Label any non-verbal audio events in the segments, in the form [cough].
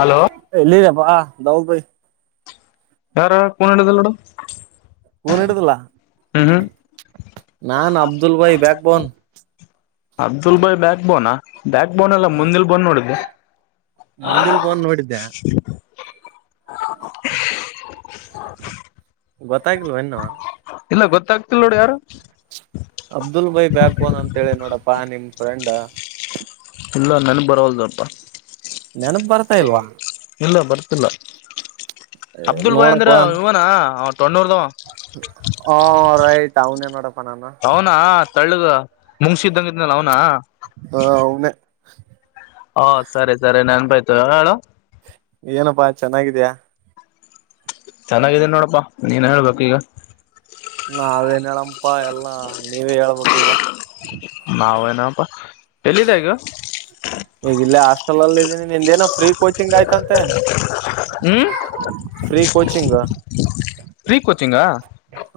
Hello ಎಲ್ಲಿದಿಯ ವಾ ದೌ ಭೈ ಯಾರ ಖುನ್ ಹಿಡಿದ್ದಿಲ್ ನೋಡ್ ಖುನ್ ಹಿಡಿದಿಲ್ಲ ನಾನ್ ಅಬ್ದುಲ್ ಭಾಯಿ ಬ್ಯಾಕ್ ಬೋನ್ ಅಬ್ದುಲ್ಬಾಯಿ ಬ್ಯಾಕ್ ಬೋನಾ ಬ್ಯಾಕ್ ಬೋನ್ ಅಲ್ಲ ಮುಂದಲ್ ಬೋನ್ ನೋಡಿದ್ದೆ ಮುಂದಿಲ್ ಬೋನ್ ನೋಡಿದ್ದೆ ಗೊತ್ತಾ ಆಗಿಲ್ವೇನು ಇಲ್ಲ ಗೊತ್ತಾಗ್ತಿಲ್ ನೋಡ ಯಾರು ಅಬ್ದುಲ್ ಭಾಯಿ ಬ್ಯಾಕ್ ಬೋನ್ ಅಂತೇಳಿ ನೋಡಪ್ಪಾ ನಿಮ್ಮ್ ಫ್ರೆಂಡ ಇಲ್ಲ ನೆನಪ ಬರುವಲ್ದಪ್ಪ ನೆನಪ ಬರ್ತಾ ಇಲ್ವಾ ಇಲ್ಲ ಬರ್ತಿಲ್ಲ ಅಬ್ದುಲ್ ಬಾಯ್ ನೋಡಪ್ಪ ಅಂದ್ರ ಇವನ ಟೊಣ್ಣೂರ್ದವ ಹ ರೈಟ್ ಅವನೆ ನೋಡಪ್ಪ ನಾನು ತಳ್ಳದೂ ನಮ್ಸು ಕೆ ಇದ್ದಂಗ್ ಇದ್ನಲ್ಲ ಅವನ ಹ ಅವನೇ ಹಾ ಸರಿ ಸರಿ ನೆನ್ಪಾಯ್ತು ಏನ್ ಹೇಳು ಏನಪ್ಪಾ ಚೆನ್ನಾಗಿದ್ಯಾ ಚೆನ್ನಾಗಿದ್ದೀನಿ ನೋಡಪ್ಪಾ ನೀನ್ ಹೇಳ್ಬೇಕು ಈಗ ನಾವೇನ್ ಹೇಳಂಪಾ ಎಲ್ಲಾ ನೀವೇ ಹೇಳ್ಬೇಕು ಈಗ ನಾವೇಏನಪ್ಪಾ ಎಲ್ಲಿದೆ ಈಗ ಈಗ ಇಲ್ಲೇ ಹಾಸ್ಟೆಲ್ಲ್ಲಿ ಇದೀನಿ ನಿಂದೇನು ಫ್ರೀ ಕೋಚಿಂಗ್ ಆಯ್ತಂತೆ ಹ್ಮ್ [unintelligible] ಫ್ರೀ ಕೋಚಿಂಗ್ ಕೋಚಿಂಗ್ ಹಾ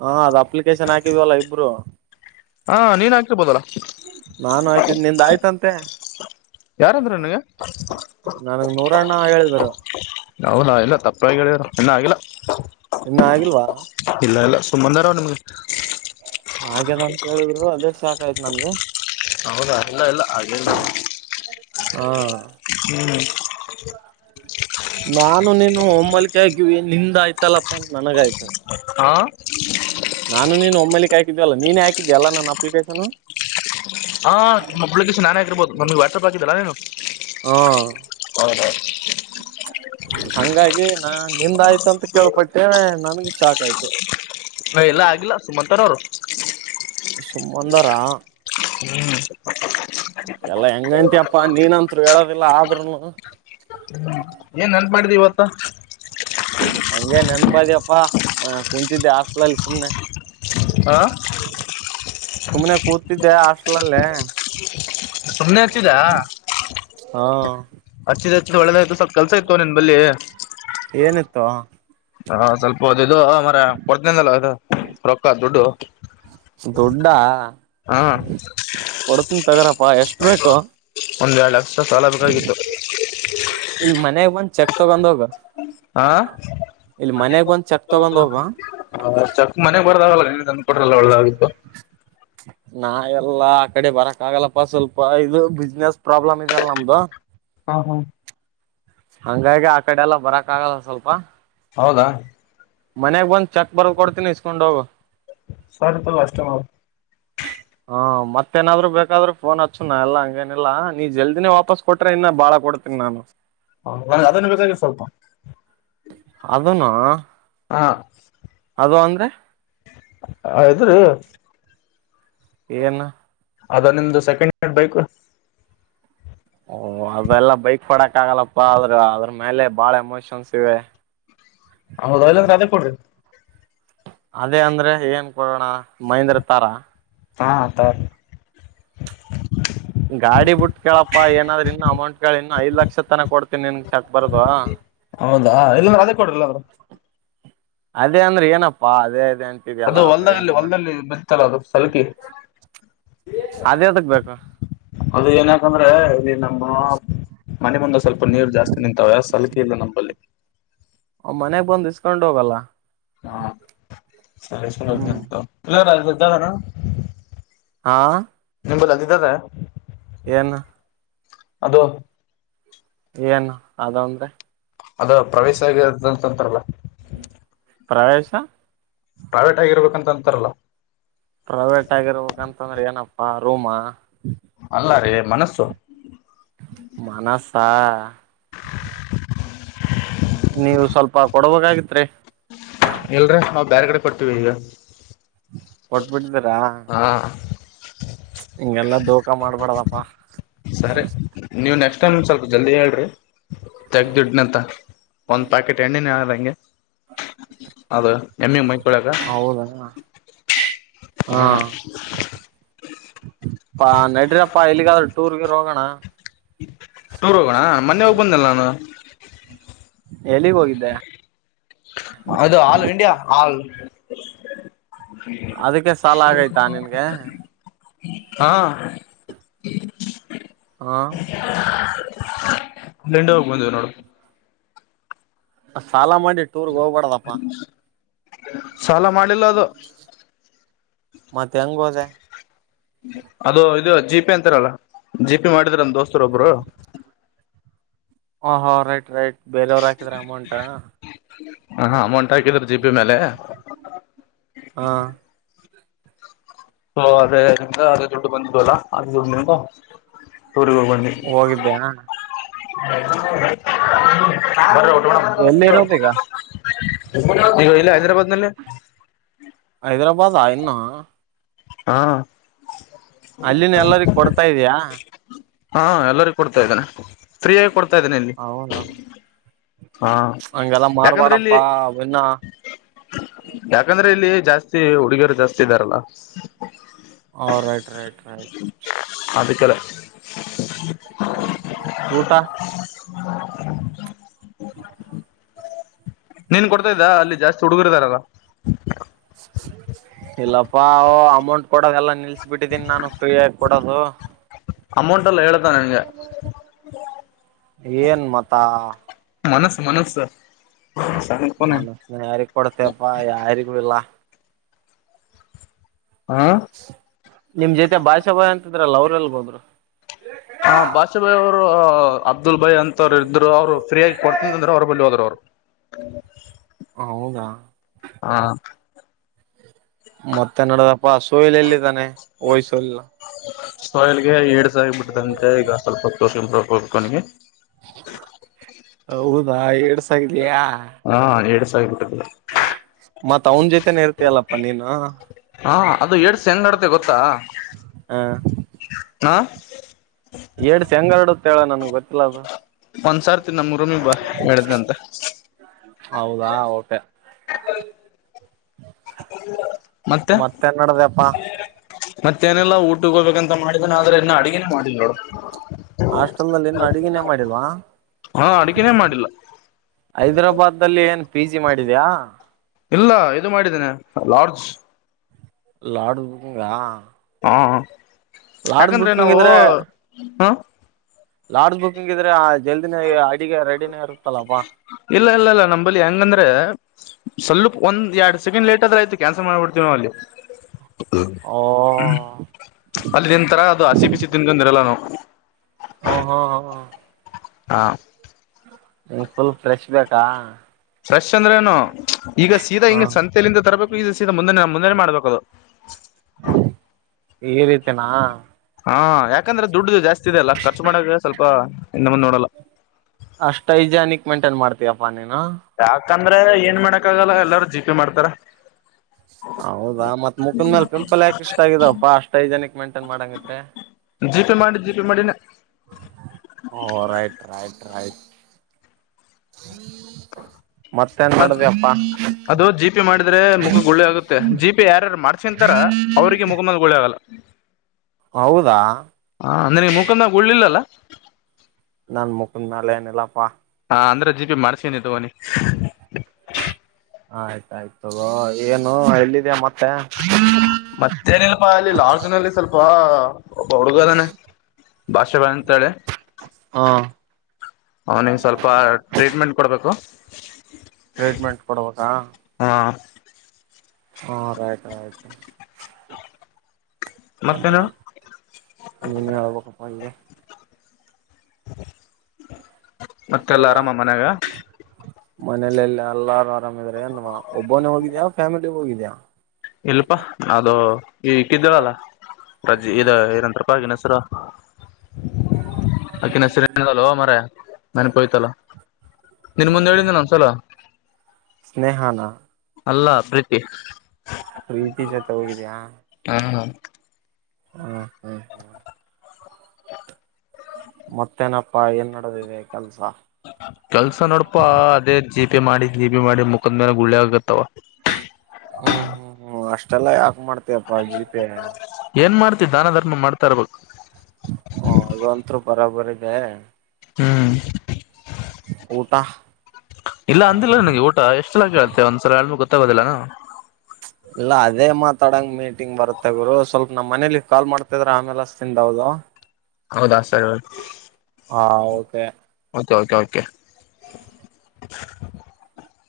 ಹಾ ಅದ ಅಪ್ಲಿಕೇಶನ್ ಹಾಕಿದವಲ್ಲ ಇಬ್ರು ಹಾ ನೀನ್ ಹಾಕಿರ್ಬೋದಲ್ಲ ನಾನು ಹಾಕಿದ್ ನಿಂದ್ [unintelligible] ಆಯ್ತಂತೆ ಯಾರಂದ್ರ ನನಗೆ ನನಗ್ ನೂರಣ್ಣ ಹೇಳಿದ್ರು ಹೌದ್ ಇಲ್ಲ ತಪ್ಪಾಗಿ ಹೇಳಿದಾರ ಇನ್ನ ಆಗಿಲ್ಲ ಇನ್ನ ಆಗಿಲ್ವಾ ಇಲ್ಲ ಇಲ್ಲ ಸುಮ್ಮಂದಾರ ನಿಮ್ಗೆ ಹಾಗೆನ ಅಂತ ಹೇಳಿದ್ರು ಅದೇ ಸಾಕ ಆಯ್ತು ನನ್ಗೆ ಹೌದ ಇಲ್ಲ ಇಲ್ಲ ಹಾಗೇನಿಲ್ಲ ಹಾ [unintelligible] ಹ್ಮ್ ನಾನು ನೀನು ಹೊಲ್ [unintelligible] ಕೆ ಆಗಿವಿ ನಿಂದ ಆಯ್ತಲ್ಲಪ್ಪಾ ಅಂತ ನನಗ ಆಯ್ತ ಹಾಂ [unintelligible] ನಾನು ನೀನು ಒಮ್ಮಳಕ್ ಹಾಕಿದಲ್ಲ ನೀನೆೇ ಹಾಕಿದ್ದಿ ಅಲ್ಲಾ ನನ್ ಅಪ್ಲಿಕೇಶನು ಹಾ ಅಪ್ಲಿಕೇಶನ್ ನಾನೇ ಆಗಿರ್ಬೋದು ನಮಗೆ ವ್ಯಾಟಪ್ ಹಾಕಿದ್ದಲ್ಲ ನೀನು ಹಾ ಹಂಗಾಗಿ ನಾ ನಿಂದಾಯ್ತಂತ ಕೇಳ್ಪಟ್ಟೇನೆ ನನ್ಗೆ ಶಾಕ್ ಆಯ್ತು ಹ ಎಲ್ಲಾ ಆಗಿಲ್ಲ ಸುಮಂನವ್ರು ಹ್ಮ್ಮ [unintelligible] ಸುಮ್ಮಂದಾರ [unintelligible] ಹ್ಮ್ [unintelligible] ಎಲ್ಲಾ ಹೆಂಗೈತೀ ಅಪ್ಪಾ ನೀನತ್ರು ಹೇಳದಿಲ್ಲ ಆದ್ರುನು [unintelligible] ಏನ್ ನೆನ್ಪ ಮಾಡಿದ್ ಇವತ್ತ ಹಂಗೆ ನನ್ [unintelligible] ದ ಅಪ್ಪ ಕುಂತಿದೆ ಹಾಸ್ಟೇಲ್ ಅಲ್ಲಿ ಸಮನೆ ಹಾ ಸುಮನೆ ಕುತ್ತಿದೆ ಆಷ್ಟ ಹಳೇ [unintelligible] ಸುಮನೆ ಅಚ್ಚಿದಾ ಹಾ ಅಚಿದ ಒಳ್ಳದಾಯ್ತು ಸ್ವಲ್ಪ ಕೆಲಸ ಇಯತ್ತು ನಿನ್ ಬಲ್ಲಿ ಏನಿತ್ತು ಹಾ ಸ್ವಲ್ಪ ಹದ ಇದು ಮರ ಕೊರ್ತನಿಂದಲ್ಲ ಇದು ರೊಕ್ಕ ದುಡ್ಡು ದುಡ್ಡ ಹಾ ಕೊಡ್ತನ್ ತಗರಪ್ಪಾ ಎಷ್ಟ್ ಬೇಕು ಒಂದೆರಡು ಅಷ್ಟ ಸಾಲ ಬೇಕಾಗಿತ್ತು ತಗೊಂಡು ಹೋಗು ಹಾ ಚೆಕ್ ತಗೊಂಡ್ ಹೋಗ [unintelligible] ರ್ ಚಕ್ ಮನೆಗ್ ಬರದಾಗಲ್ಲ ನೀ ನಂದ ಕೊಟ್ರಲ್ಲ ಒಳ್ಳದಾಗಿತ್ತು ನಾ ಎಲ್ಲಾ ಆ ಕಡೆ ಬರಕ್ ಆಗಲ್ಲಪ್ಪ ಸ್ವಲ್ಪ ಇದು ಬಿಸ್ನೆಸ್ ಪ್ರಾಬ್ಲಮ್ ಇದೆಲ್ಲ ನಮ್ದು ಹಾ ಹಾ ಹಂಗಾಗಿ ಆ ಕಡೆ ಎಲ್ಲ ಬರಕ್ ಆಗಲ್ಲ ಸ್ವಲ್ಪ ಹೌದಾ ಮನೆಗೆ ಬಂದು ಚೆಕ್ ಬರ್ತ್ ಕೊಡ್ತೀನಿ ಇಸ್ಕೊಂಡ ಹೋಗ ಸರಿಪಲ ಅಷ್ಟೇ ಮಾಡ ಹಾ ಮತ್ತೇನಾದ್ರು ಬೇಕಾದ್ರರು ಫೋನ್ ಹಚ್ಚುನ ಎಲ್ಲ ಹಂಗೇನಿಲ್ಲಾ ನೀ ಜಲ್ದಿನೇ ವಾಪಸ್ ಕೊಟ್ರೆ ಇನ್ನ ಬಾಳ ಕೊಡ್ತೀನಿ ನಾನು ಹ ನ್ [unintelligible] ಅದನ್ನು ಇರೋದು ಸ್ವಲ್ಪ ಅದನು ಹ ದೋ ಅಂದ್ರೆ ಹ ಇದ್ರೀ ಏನು ಅದ ನಿಮ್ದು ಸೆಕೆಂಡ್ ಹ್ಯಾಂಡ್ ಬೈಕ್ ಓ ಅದೆಲ್ಲ ಬೈಕ್ ಪಡಕ್ ಆಗಲ್ಲಪ್ಪ ಆದ್ರ ಅದ್ರ ಮೇಲೆ ಬಾಳ ಎಮೋಷನ್ಸ್ ಇವೆ ಅವದಲಂದ ಅದೇ ಕೊಡ್ರಿ ಅದೇ ಅಂದ್ರೆ ಏನ್ ಕೊಡೋಣ ಮಹಂದ್ರ ತಾರ ಹಾ ತ ಗಾಡಿ ಬಿಟ್ ಕೇಳಪ್ಪಾ ಏನಾದ್ರರು ಇನ್ನು ಅಮೌಂಟ್ ಕೇಳ ಇನ್ನು ಐದ ಲಕ್ಷ ತನ ಕೊಡ್ತೀನಿ ನನ್ ಚಕ್ ಬರ್ದು ಹೌದಾ ಇಲ್ಲಂದ್ರೆ ಅದೇ ಕೊಡ್ರಲ್ಲ ಅವರು ಅದೇ ಅಂದ್ರೆ ಏನಪ್ಪಾ ಅದೇ ಅದೇ ಅಂತಿದ್ಯಲ್ಲ ಅದು ಒಂದಲ್ಲಿ ಬರೇನೇನ ಒಂದಲ್ಲಿ ಬಿತ್ತಲ್ಲ ಅದು ಸಲಕಿ ಅದೇ ಅದಕ್ ಬೇಕು ಅದು ಏನಕಂದ್ರೆ ನೀನು ನಮ್ಮ ಮನೆ ಮುಂದ ಸ್ವಲ್ಪ ನೀರು ಜಾಸ್ತಿ ನಿಂತಾವೆ ಸಲಕೆ ಇಲ್ಲ ನಂಬಲ್ಲಿ ಅವ್ ಮನೆಗ್ ಬಂದು ಇಸ್ಕೊಂಡ್ ಹೋಗಲ್ಲ ಹಾ ಸರಿ ಇಸ್ಕೊಂಡು ಹ್ಮ್ ಹೋಗ್ತೀನಿ ತಗೋ ಒಳ್ಳೆದಾಗ್ಬೇಕ್ ಇದರಣ ಹಾ ನಿಮ ಅಂದಿದ್ದದ ಏನು ಅದು ಏನು ಅದಂದ್ರೆ ಅದ ಪ್ರವೇಶ ಆಗಿದಂತಂತಲ್ಲ ಪ್ರವೇಶ ಪ್ರೈವೇಟ್ ಆಗಿರ್ಬೇಕಂತ ಅಂತಾರಲ್ಲ ಪ್ರೈವೇಟ್ ಆಗಿರ್ಬೇಕಂತಂದ್ರೆ ಏನಪ್ಪಾ ರೂಮ ಅಲ್ಲ ರೀ ಮನಸ್ಸು ಮಾನಸ್ ಹಾ ನೀವು ಸ್ವಲ್ಪ ಕೊಡಬಾಗಿತ್ರಿ ಇಲ್ರ ನಾವು ಬೇರೆ ಕಡೆ ಕೊಡ್ತೀವಿ ಇಗ ಹೊಟ್ಬಿಟ್ಟತಾರಾ ಹೀಗೆಲ್ಲ ದೋಖಾ ಮಾಡ್ಬಡ್ದಪ್ಪಾ ಸರಿ ತೆಗ ದುಡ್ನಂತ ಒಂದ್ ಪ್ಯಾಕೆಟ್ ಎಣ್ಣೆನ ಹ ಗೆ ಅದ ಎಮ್ಮಿ ಮೈಕೊಳಕ ಹೌದಾ ಹ ಅಪ್ಪಾ ನಡರಪ್ಪಾ ಯಲ್ಲಿಗಾದ್ರೂ ಟೂರ್ ಗಿರ್ ಹೋಗೋಣ ಟೂರ್ ಹೋಗೋಣ ಮೊನ್ನೆ ಹೋಗ್ ಬಂದಲ್ಲ ನಾನು ಹ್ಮ ಎಲ್ಲಿಗ್ ಹೋಗಿದ್ದೆ ಅದು ಹಾಲು ಇಂಡಿಯಾ ಹಾಲು [unintelligible] [unintelligible] ಅದಕ್ಕೆ ಸಾಲ ಆಗೈತಾ ನಿನ್ಗೆ ಹಾ ಹ [unintelligible] [unintelligible] ಹೋಗಿ ಬಂದವು ನೋಡು ಸಾಲ ಮಾಡ ಸಾಲ ಮಾಡಿಲ್ಲ ಅದು ಮತ್ತೆ ಹೆಂಗ್ ಹೋದೆ ಅದು ಇದು ಜಿಪೆ ಅಂತಾರಲ್ಲ ಜಿಪೆ ಮಾಡಿದ್ರ ನಮ್ಮ ದೋಸ್ತರ ಒಬ್ರು ಹ ಹಾ ರೈಟ್ ರೈಟ್ ಬೇರೆಯವರು ಹಾಕಿದ್ರ ಅಮೌಂಟಾ ಹ ಹಾ ಅಮೌಂಟ್ ಹಾಕಿದರು ಜಿಬಿ ಮೇಲೆ ಹಾ [unintelligible] ಹ ಅದೇ ನಿ ಅದೇ ದುಡ್ಡು ಬಂದಿದ್ದು ಅಲ್ಲ ಅದುಡ್ ನಿಮಗು ಊರ್ಗೆ ಹೋಗೊಂಡಿ [inaudible] ಹೋಗಿದ್ದ್ಯಾ ಬ್ರೋಣ ಎಲ್ಲಿ ಇರೋದ ಈಗ ಈಗ ಇಲ್ಲ ಹೈದ್ರಾಬಾದ್ ನಲ್ಲಿ ಹೈದರಾಬಾದಾ ಇನ್ನು ಹಾ ಅಲ್ಲಿನ ಎಲ್ಲರಿ ಕೊಡ್ತಾ ಇದಯಾ ಹಾ ಎಲ್ಲರಿಗೊ ಕೊಡ್ತಾ ಇದೇನೆ ಸ್ತ್ರೀಯಾಗ ಕೊಡ್ತ ಗತ್ತದನಲ್ಲಿ ಅಂಗಲ್ಲಾ ಮಾರ್ಬೇಡಪ್ಪ ಯಾಕಂದ್ರೆ ಇಲ್ಲಿ ಜಾಸ್ತಿ ಹುಡುಗಿಯರು ಜಾಸ್ತಿ ಇದ್ದಾರಲ್ಲ [unintelligible] ಹ ರೈಟ್ ರೈಟ್ ರೈಟ್ ಅದಕ್ಕೆಲ್ಲ ಊಟ [unintelligible] [unintelligible] ನೀನ್ ಕೊಡ್ತಾ ಇದ್ದ ಅಲ್ಲಿ ಜಾಸ್ತಿ ಹುಡುಗರ್ ಇದಾರಲ್ಲ ಇಲ್ಲಪ್ಪಾ ಅಮ ಕೊಡದ್ ಎಲ್ಲ ನಿಲ್ಸಿಬಿಟ್ಟಿದೀನಿ ನಾನು ಫ್ರೀ ಆಗಿ ಕೊಡದು. ಅಮೌಂಟ್ ಅಲ್ಲ ಹೇಳ್. ಏನ್ ಮಾತ. ಮನಸ್ ಮನಸ್ಸ್. ಮನಸನ [unintelligible] ಯಾರಿಗ್ ಕೊಡ್ತಿಯಪ್ಪ ಯಾರಿಗೂ ಇಿಲ್ಲ. ಹಾ ನಿಮ್ ಜೊತೆ ಭಾಷ ಬ ಇದ್ರಲ್ಲ ಅವ್ರ ಎಲ್ಲಿಗ್ ಹೋದ್ರು. ಹ ಬಾಷಾ ಭಾಯ್ ಅವರು ಅಬ್ದುಲ್ ಭಾಯ್ ಅಂತವ್ರು ಇದ್ರು ಅವ್ರು ಫ್ರೀ ಆಗಿ ಕೊಡ್ತಂತಂದ್ರೆ ಅವ್ರ ಬಳಿ ಹೋದ್ರು ಅವ್ರು ಹೌದಾ. ಹಾ. ಮತ್ತೆ ನೋಡದಪ್ಪಾ ಸೋಯಲ್ ಎಲ್ಲಿದ್ದಾನೆ ಓಯ್ ಸೋಹಿಲ್ ಸೋಯಲ್ಗೆ ಏಡ್ಸ್ ಆಗಿಬಿಟ್ಟದಂತೆ ಈಗ ಸ್ವಲ್ಪ ತೋರ್ಸ ಹೋಗ್ಬೇಕನಿಗೆ ಹೌದಾ ಯಾ ಹಾ [unintelligible] ಮತ್ತ ಅವನ್ ಜೊತನೆ ಇರ್ತಯಲ್ಲಪ್ಪ ನೀನು ಹಾ ಅದು ಏಡ್ಸ್ ಹೆಂಗ್ ಆಡ್ತೆ ಗೊತ್ತಾ ಹಾ ಹಾ ಏಡ್ಸ್ ಹೆಂಗ್ ಹರಡು ತೆಳೆ ನನಗೆ ಗೊ ಒಂದು ಸರ್ಥಿ ನಮ್ ರೂಮಿಗೆ [unintelligible] ಹೇಳಿದ್ನಂತೆ ಹೌದಾ ಓಕೆ ಮತ್ತೆ ಮತ್ತೇನ್ ನಡ್ದಪ್ಪಾ ಮತ್ತೆ ಏನಿಲ್ಲ ಊಟಕ್ಕೆ ಹೋಗ್ಬೇಕಂ ಹಾಸ್ಟೆಲ್ ನಲ್ಲಿ ಇನ್ನು ಅಡುಗಿನೇ ಮಾಡಿಲ್ವಾ ಹಾ ಅಡಗೆನೇ ಮಾಡಿಲ್ಲ ಹೈದರಾಬಾದಿನಲ್ಲಿ ಏನ್ ಪಿ ಜಿ ಮಾಡಿದ್ಯಾ ಇಲ್ಲ ಇದು ಮಾಡಿದ್ದೇನೆ ಲಾಡ್ಜ್ ಲಾಡುಂಗ ಹಾಂ ಯಾಕಂದ್ರೆ ಬುಕಿಂಗ್ ನಾವು ಇದ್ರೆ ಹ ಲಾಡ್ಜ್ ಬುಕಿಂಗ್ ಇದ್ರೆ [unintelligible] ಜಲ್ದಿನೇ ಅಡಿಗೆ ರೆಡಿನೇ ಇರುತ್ತಲ್ಲಪ್ಪಾ ಸಲ್ಲು ಒಂದೆಡು ಸೆಕಂಡ್ ಲೇಟ್ ಆದ್ರೆ ಆಯ್ತು ಕ್ಯಾನ್ಸಲ್ ಮಾಡಿಬಿಡ್ತೀನೋ ಅಲ್ಲಿ ಹ್ಮ ಓ ಅಲ್ಲಿ ನಿನ್ ತರ ಅದು ಹಸಿ ಬಿಸಿ ತಿನ್ಕೊಂದ್ರು ಎಲ್ಲಾರು ಹ್ಮ ಹ್ಮ ಹ್ಮ್ಮ ಹಾ ನಿಂಗ್ ಫುಲ್ ಫ್ರೆಶ್ ಬೇಕಾ ಫ್ರೆಶ್ ಅಂದ್ರೇನು ಈಗ ಸೀದಾ ಹಾ ಹಿಂಗ ಸಂತೆಯಲ್ಲಿಂದತರ ಬೇಕು ಈಗ ಸೀದಾ ಮುಂದೆ ಮುಂದೆನೆ ಮಾಡ್ಬೇಕದು ಈ ರೀತಿನಾ ಹಾ ಯಾಕಂದ್ರೆ ದುಡ್ಡ ಜಾಸ್ತಿ ಇದೆ ಅಲ್ಲ ಖರ್ಚು ಮಾಡಾಗ ಸ್ವಲ್ಪ ಇನ್ನ ಹಿಂದ ಮುಂದ್ ನೋಡಲ್ಲ ಅಷ್ಟ್ ಐಜಾನಿಕ್ ಮೈನ್ಟೈನ್ ಮಾಡ್ತೀಯಪ್ಪಾ ನೀ ಯಾಕಂದ್ರೆ ಏನ್ ಮಾಡಕ್ ಆಗಲ್ಲ ಎಲ್ಲಾರ ಜಿ ಜೀಬ್ ಮಾಡ್ತಾರ ಹೌದಾ ಮತ್ ಮುಖದ ಮೇಲೆ ಪಿಂಪಲ್ ಯಾಕ ಇಷ್ಟ ಆಗಿದವಪ್ಪಾ ಅಷ್ಟ್ ಹೈಜೆನ್ಕ್ ಮೇಂಟೇನ್ ಮಾಡಂಗಿದ್ರೆ ಜಿ ಪೇ ಮಾಡಿ ಜಿ ಪೇ ಮಾಡಿನ ಓ ರೈಟ್ ರೈಟ್ ರೈಟ್ [unintelligible] ಮತ್ ಮಾಡ್ದಪ್ಪಾ ಅದು ಜಿ ಪಿ ಮಾಡಿದ್ರೆ ಮುಖ ಗುಳಿ ಆಗುತ್ತೆ ಜಿ ಪಿ ಯಾರ್ಯಾರು ಮಾಡಿಸಂತರ ಅವ್ರಿಗೆ ಮುಖದ ಮೇಲೆ ಗುಳ್ಳಿ ಆಗಲ್ಲ ಹೌದಾ ಹಾ ನಿನಗೆ ಮುಖದ ಮೇಲೆ ಗುಳ್ಳಿ ಇಲ್ಲಲ್ಲ ನನ್ ಮುಖದ ಮೇಲೆ ಏನಿಲ್ಲಪ್ಪ ಹ ಅಂದ್ರೆ ಜಿ ಪಿ ಮಾಡ್ಸೇನಿ ತಗೋಿ ಹ ಆಯ್ತಾಯಯ್ತದ ಏನು ಎಲ್ಲಿದೆ ಮತ್ತ ಮತ್ತೇನಲ್ಪಾ ಅಲ್ಲಿ ಲಾಲ್ಜನಲ್ಲಿ ಸ್ವಲ್ಪ ಹುಡುಗರನ್ನ ಅಂತೇಳಿ ಹಾ ಅವನಿಗೆ ಸ್ವಲ್ಪ ಟ್ರೀಟ್ಮೆಂಟ್ ಕೊಡ್ಬೇಕು ಹ ಟ್ರೀಟ್ಮೆಂಟ್ ಕೊಡ್ಬೇಕಾ ಹಾ ಹಾ ರೈಟ್ ರೈಟ್ ಮತ್ತೇನು ಹೇಳು ನೀನೆ ಹೇಳಬೇಕಪ್ಪ ಮತ್ತೆಲ್ಲ ಆರಾಮ ಮನ್ಯಾಗ ಮನಲೆಲ್ಲ ಎಲ್ಲಾರು ಆರಾಮ್ ಇದರ್ ಒಬ್ಬನ ಹೋಗಿದ್ಯಾ ಫ್ಯಾಮಿಲಿ ಒಬ್ನೆ ಹೋಗಿದ್ದೀಯಾ ಇಲ್ಪಾ ಅದು ಈ ಇಕಿ ಇದ್ದಳಲ್ಲ ರಜೆ ಇದ ಏನಂತಪ್ಪಾ ಈ ಕಿನ ಹೆಸರು ಅಕಿನ ಹೆಸರು ಏನು ಆದಲು ಮಾರಾಯ ನೆನಪೊಯ್ತಲ್ಲ ನಿನ್ ಮುಂದೆ ಹೇಳಿಲ್ಲ ಒಂದು ಸಲ ಸ್ನೇಹಾನ ಅಲ್ಲ ಪ್ರೀತಿ ಪ್ರೀತಿ ಜೊತೆ ಹ್ಮ ಹ ಹ್ಮ ಹಾ ಹ್ಮ ಮತ್ತೇನಪ್ಪಾ ಏನ್ಡದಿದೆ ಕೆಲ್ಸ ಕೆಲ್ಸ ನೋಡಪ್ಪ ಅದೇ ಜಿ ಪೆ ಮಾಡಿ ಜಿ ಪಿ ಮಾಡಿ ಮುಕ್ ಮುಖದ ಮೇಲೆ ಗುಳ್ಳೆ ಆಗತ್ತವ ಹ್ಮ್ ಹ್ಮ್ ಹ್ಮ್ ಅಷ್ಟೆಲ್ಲ ಮಾಡ್ತೇವಪ್ಪಾ ಜೀಪೆ ಏನ್ ಮಾಡ್ತಿ ದಾನ ಧರ್ಮ ಮಾಡ್ತಾ ಇರ್ಬೇಕು ಹ ಅದು ಒಂತೂ ಬರಬರಿ ಇದೆ ಹ್ಮ್ ಊಟ ಇಲ್ಲ ಅಂದಿಲ್ಲ ನನಗೆ ಊಟ ಎಷ್ಟ ಎಲ್ಲ ಕೇಳತ್ತೆ ಒಂದ್ಸಲ ಹೇಳಳ್್ಮ ಗೊತ್ತಾಗೋದಿಲ್ಲಾನ ಇಲ್ಲ ಅದೇ ಮಾತಾಡಂಗ ಮೀಟಿಂಗ್ ಬರುತ್ತೆ ಗುರು ಸ್ವಲ್ಪ ನಮ್ಮ್ನೇಲಿ ಕಾಲ್ ಮಾಡ್ತಿದ್ರ ಆಮೇಲೆ ತಿಂದೌದು ಹೌದ ಆ ಸರಿ ಹಾ ಓಕೆ ಕೆ ಓಕೆ